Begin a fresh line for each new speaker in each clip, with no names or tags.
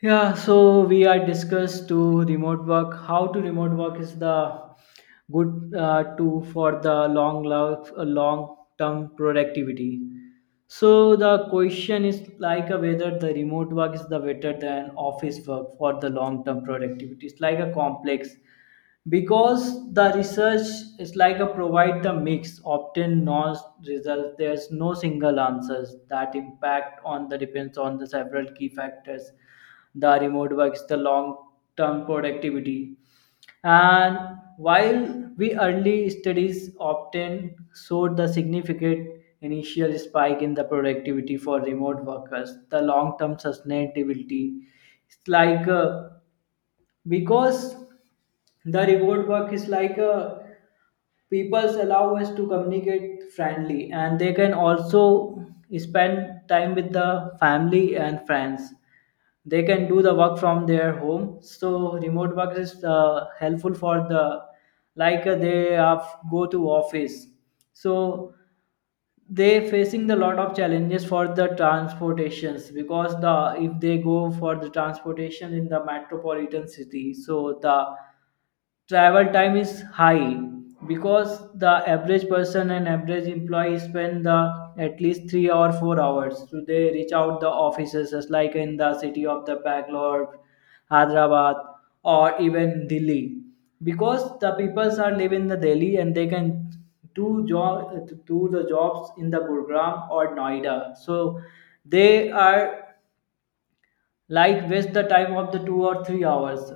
Yeah, so we are discussed to remote work, how to remote work is the good tool for the long term productivity. So the question is like a whether the remote work is the better than office work for the long term productivity. It's like a complex because the research is like a provide the mix often noise results. There's no single answers that impact on the depends on the several key factors, the remote works, the long term productivity. And while we early studies often showed the significant initial spike in the productivity for remote workers, the long term sustainability, it's like because the reward work is people's allow us to communicate friendly, and they can also spend time with the family and friends. They can do the work from their home, so remote work is helpful for the they have go to office. So they facing the lot of challenges for the transportations, because the if they go for the transportation in the metropolitan city, so the travel time is high, because the average person and average employee spend the at least 3 or 4 hours to they reach out the offices, just like in the city of the Bangalore, Hyderabad, or even Delhi, because the peoples are living the Delhi and they can do the jobs in the Gurugram or Noida. So they are like waste the time of the 2 or 3 hours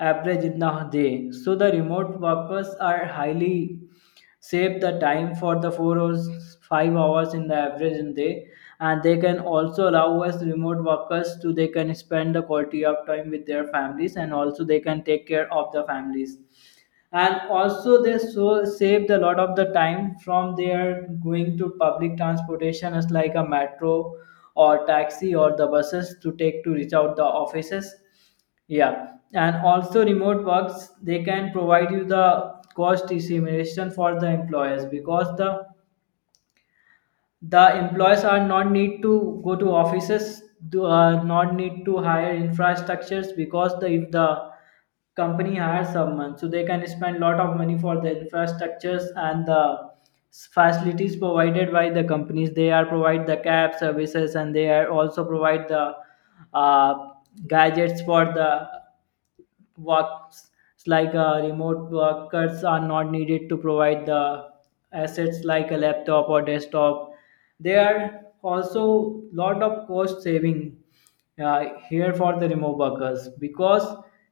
average in a day. So the remote workers are highly save the time for the 4 or 5 hours in the average in day, and they can also allow us remote workers to they can spend the quality of time with their families, and also they can take care of the families. And also they so saved a lot of the time from their going to public transportation as like a metro or taxi or the buses to take to reach out the offices, yeah. And also remote works, they can provide you the cost estimation for the employers, because the employees are not need to go to offices, do not need to hire infrastructures, because the if the company hires someone, so they can spend lot of money for the infrastructures and the facilities provided by the companies. They are provide the cab services, and they are also provide the uh, gadgets for the works. Remote workers are not needed to provide the assets like a laptop or desktop. There are also lot of cost saving here for the remote workers, because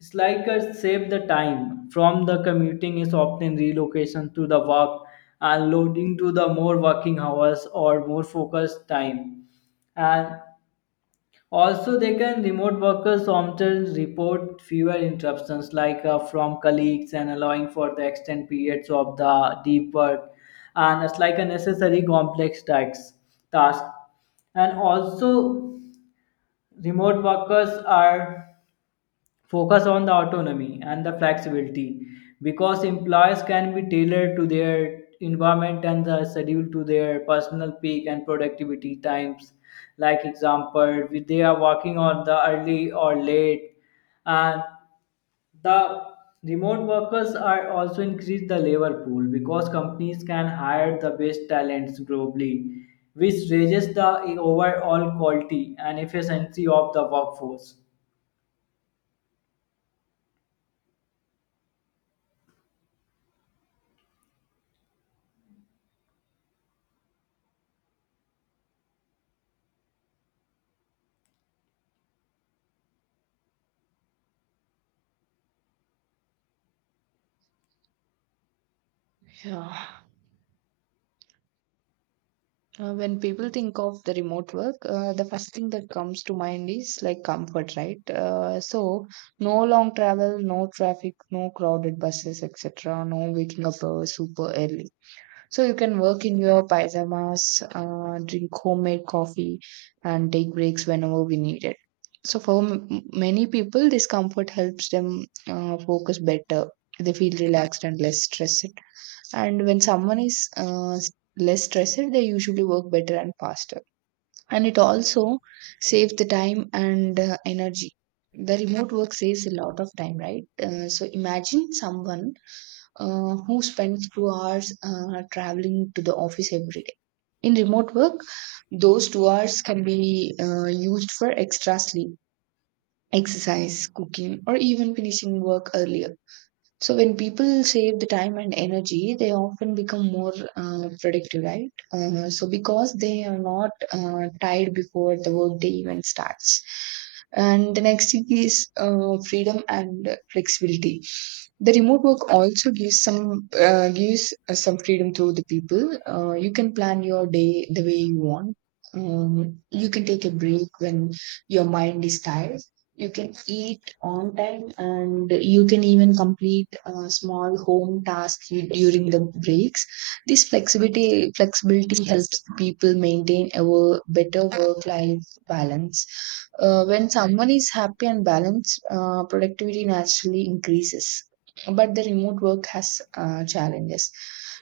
it's like a save the time from the commuting is often relocation to the work, and loading to the more working hours or more focused time. And also, they can remote workers often report fewer interruptions, from colleagues, and allowing for the extended periods of the deep work, and it's like a necessary complex tax task. And also, remote workers are focus on the autonomy and the flexibility, because employees can be tailored to their environment and the schedule to their personal peak and productivity times, like example if they are working on the early or late. And the remote workers are also increase the labor pool, because companies can hire the best talents globally, which raises the overall quality and efficiency of the workforce.
Yeah. When people think of the remote work, the first thing that comes to mind is like comfort, right? No long travel, no traffic, no crowded buses, etc., no waking up super early. So, you can work in your pyjamas, drink homemade coffee, and take breaks whenever we need it. So, for many people, this comfort helps them focus better. They feel relaxed and less stressed. And when someone is less stressed, they usually work better and faster, and it also saves the time and energy. The remote work saves a lot of time, right? So imagine someone who spends 2 hours traveling to the office every day. In remote work, those 2 hours can be used for extra sleep, exercise, cooking, or even finishing work earlier. So when people save the time and energy, they often become more productive, right? So because they are not tired before the workday even starts. And the next thing is freedom and flexibility. The remote work also gives some freedom to the people. You can plan your day the way you want. You can take a break when your mind is tired. You can eat on time, and you can even complete small home tasks during the breaks. This flexibility helps people maintain a better work life balance. Uh, when someone is happy and balanced, productivity naturally increases. But the remote work has challenges.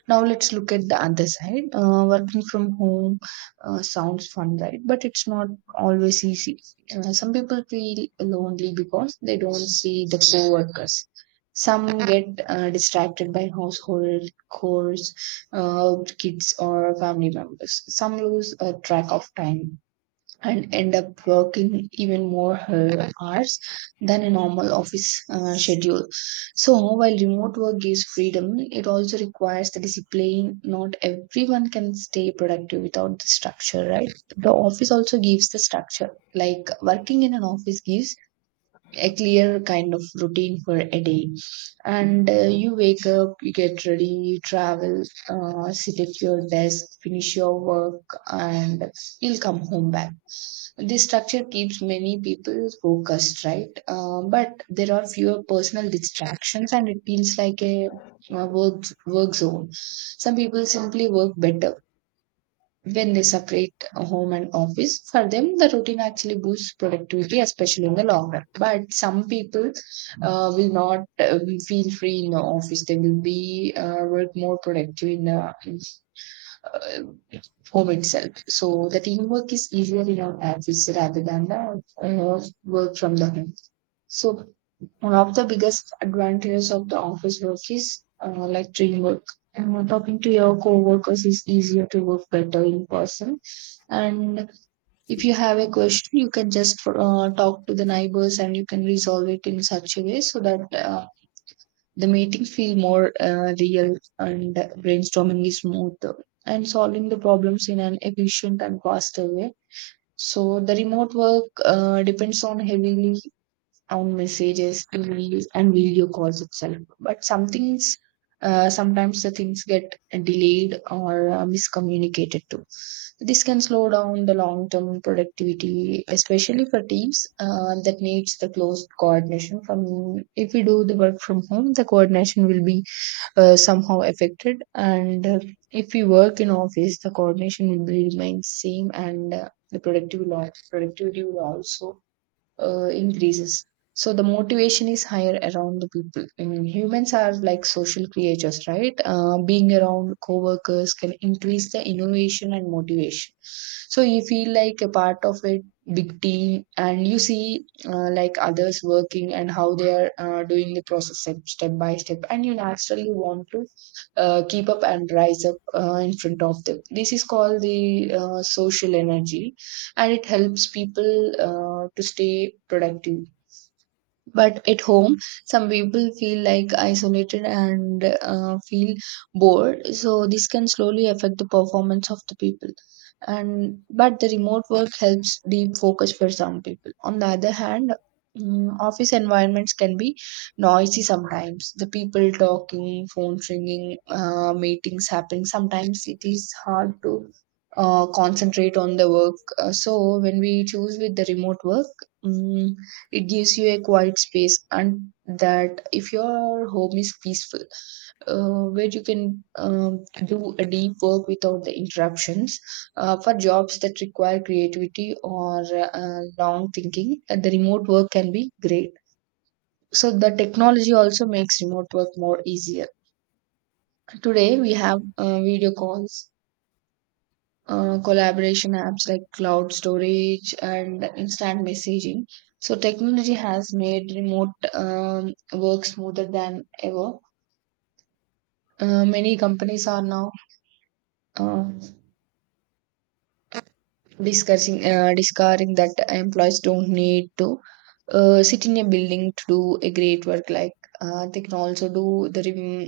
Now let's look at the other side. Working from home sounds fun, right? But it's not always easy. Some people feel lonely because they don't see the co-workers. Some get distracted by household chores, kids, or family members. Some lose track of time and end up working even more hours than a normal office schedule. So, while remote work gives freedom, it also requires the discipline. Not everyone can stay productive without the structure, right? The office also gives the structure. Like, working in an office gives a clear kind of routine for a day. And You wake up, you get ready, you travel, sit at your desk, finish your work, and you'll come home back. This structure keeps many people focused, right? But there are fewer personal distractions, and it feels like a work zone. Some people simply work better when they separate home and office. For them, the routine actually boosts productivity, especially in the long run. But some people will not feel free in the office. They will be work more productive in the uh, home itself. So the teamwork is easier in our office rather than the work from the home. So one of the biggest advantages of the office work is like teamwork. Talking to your coworkers is easier to work better in person. And if you have a question, you can just talk to the neighbors and you can resolve it in such a way so that the meetings feel more real, and brainstorming is smoother, and solving the problems in an efficient and faster way. So the remote work depends on heavily on messages, emails, and video calls itself. But some things, sometimes the things get delayed or miscommunicated too. This can slow down the long-term productivity, especially for teams that needs the close coordination. From if we do the work from home, the coordination will be somehow affected, and if we work in office, the coordination will be remain same, and the productivity will also increases. So the motivation is higher around the people. I mean, humans are like social creatures, right? Being around co-workers can increase the innovation and motivation. So you feel like a part of a big team, and you see like others working and how they are doing the process step, step by step, and you naturally want to keep up and rise up in front of them. This is called the social energy, and it helps people to stay productive. But at home, some people feel like isolated and feel bored. So this can slowly affect the performance of the people. And but the remote work helps deep focus for some people. On the other hand, office environments can be noisy sometimes. The people talking, phone ringing, meetings happening. Sometimes it is hard to concentrate on the work. So when we choose with the remote work. mm it gives you a quiet space, and that if your home is peaceful, where you can do a deep work without the interruptions. For jobs that require creativity or long thinking, the remote work can be great. So the technology also makes remote work more easier. Today we have video calls, collaboration apps like cloud storage and instant messaging. So technology has made remote work smoother than ever. Many companies are now uh, discussing discovering that employees don't need to sit in a building to do a great work. Like, they can also do the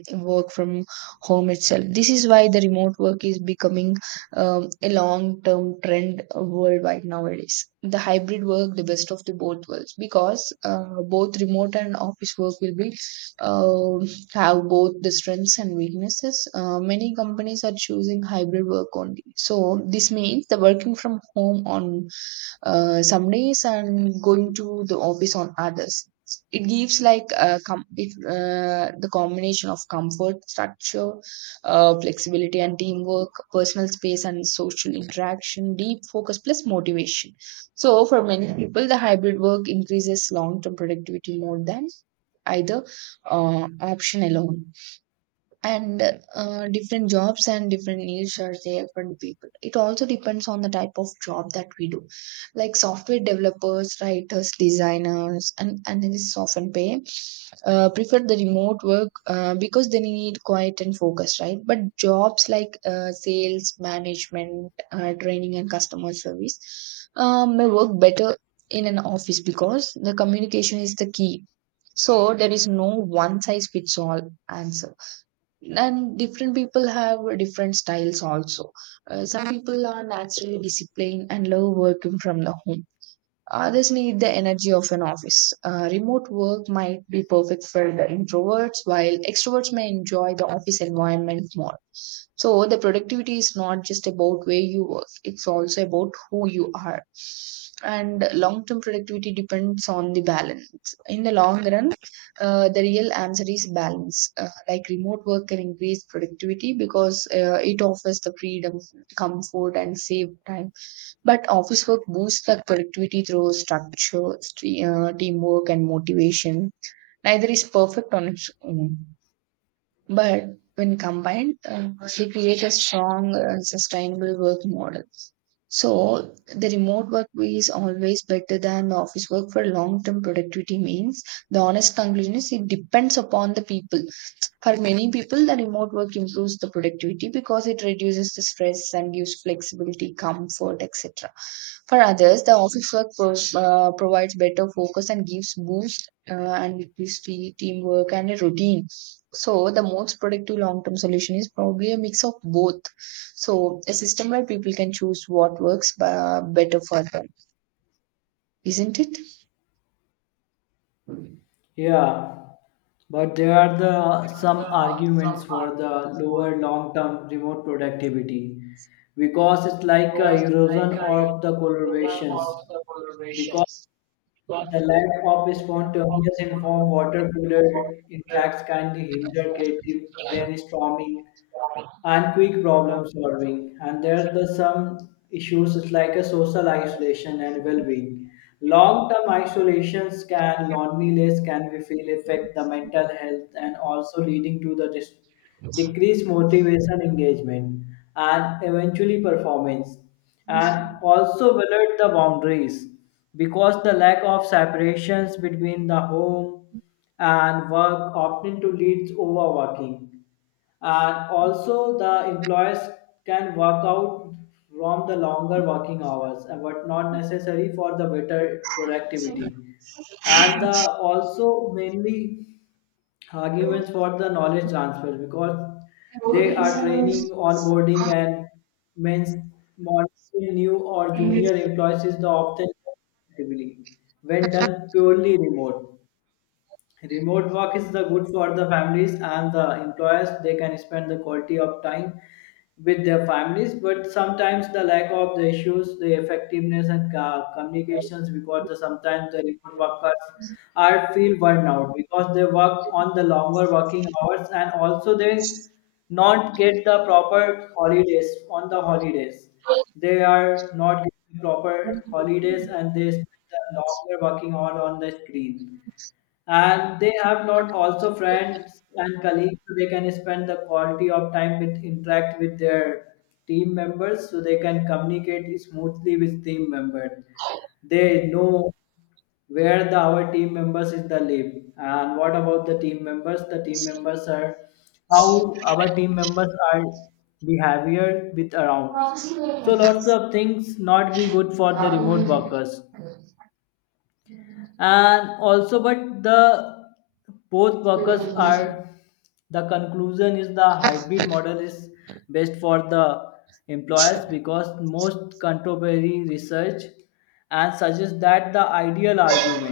work from home itself. This is why the remote work is becoming a long term trend worldwide nowadays. The hybrid work, the best of the both worlds, because both remote and office work will be um have both the strengths and weaknesses. Many companies are choosing hybrid work only. So this means the working from home on some days and going to the office on others. It gives like a the combination of comfort, structure, flexibility, and teamwork, personal space, and social interaction, deep focus plus motivation. So, for many people, the hybrid work increases long term productivity more than either option alone. And different jobs and different needs are there for the people. It also depends on the type of job that we do, like software developers, writers, designers, and analysts often pay prefer the remote work because they need quiet and focus, right? But jobs like sales, management, training, and customer service may work better in an office because the communication is the key. So there is no one size fits all answer, and different people have different styles also. Uh, some people are naturally disciplined and love working from the home. Others need the energy of an office. Remote work might be perfect for the introverts, while extroverts may enjoy the office environment more. So, the productivity is not just about where you work, it's also about who you are. And long term productivity depends on the balance. In the long run, the real answer is balance. Like, remote work can increase productivity because it offers the freedom, comfort, and save time, but office work boosts the productivity through structure, teamwork, and motivation. Neither is perfect on its own, but when combined, they create a strong, sustainable work model. So the remote work is always better than the office work for long-term productivity means. The honest conclusion is it depends upon the people. For many people, the remote work improves the productivity because it reduces the stress and gives flexibility, comfort, etc. For others, the office work provides better focus and gives boost and it gives teamwork and a routine. So, the most productive long term solution is probably a mix of both. So, a system where people can choose what works better for them, isn't it?
Yeah, but there are the some arguments for the lower long-term remote productivity, because it's like a erosion of the collaborations, because the lack of spontaneous informed water cooler interacts can hinder creative brainstorming and quick problem solving. And there's the some issues, it's like a social isolation and well-being. Long-term isolations can loneliness can we feel affect the mental health, and also leading to the decreased motivation, engagement, and eventually performance. And also blurred the boundaries, because the lack of separations between the home and work often to leads overworking. And also the employers can work out from the longer working hours and what not necessary for the better productivity. And the also mainly arguments for the knowledge transfer, because they are training, onboarding, and means monitoring new or junior employees is the often actively when done purely remote. Remote work is the good for the families and the employers. They can spend the quality of time with their families, but sometimes the lack of the issues, the effectiveness and communications, because the, sometimes the remote workers are feel burnout because they work on the longer working hours, and also they not get the proper holidays on the holidays. They are not getting proper holidays and they spend the longer working hour on the screen, and they have not also friends and colleagues so they can spend the quality of time with interact with their team members, so they can communicate smoothly with team members. They know where the our team members is the live, and what about the team members, the team members are how our team members are behavior with around. So lots of things not be good for the remote workers. And also but the both workers are, the conclusion is the hybrid model is best for the employers, because most contemporary research and suggests that the ideal argument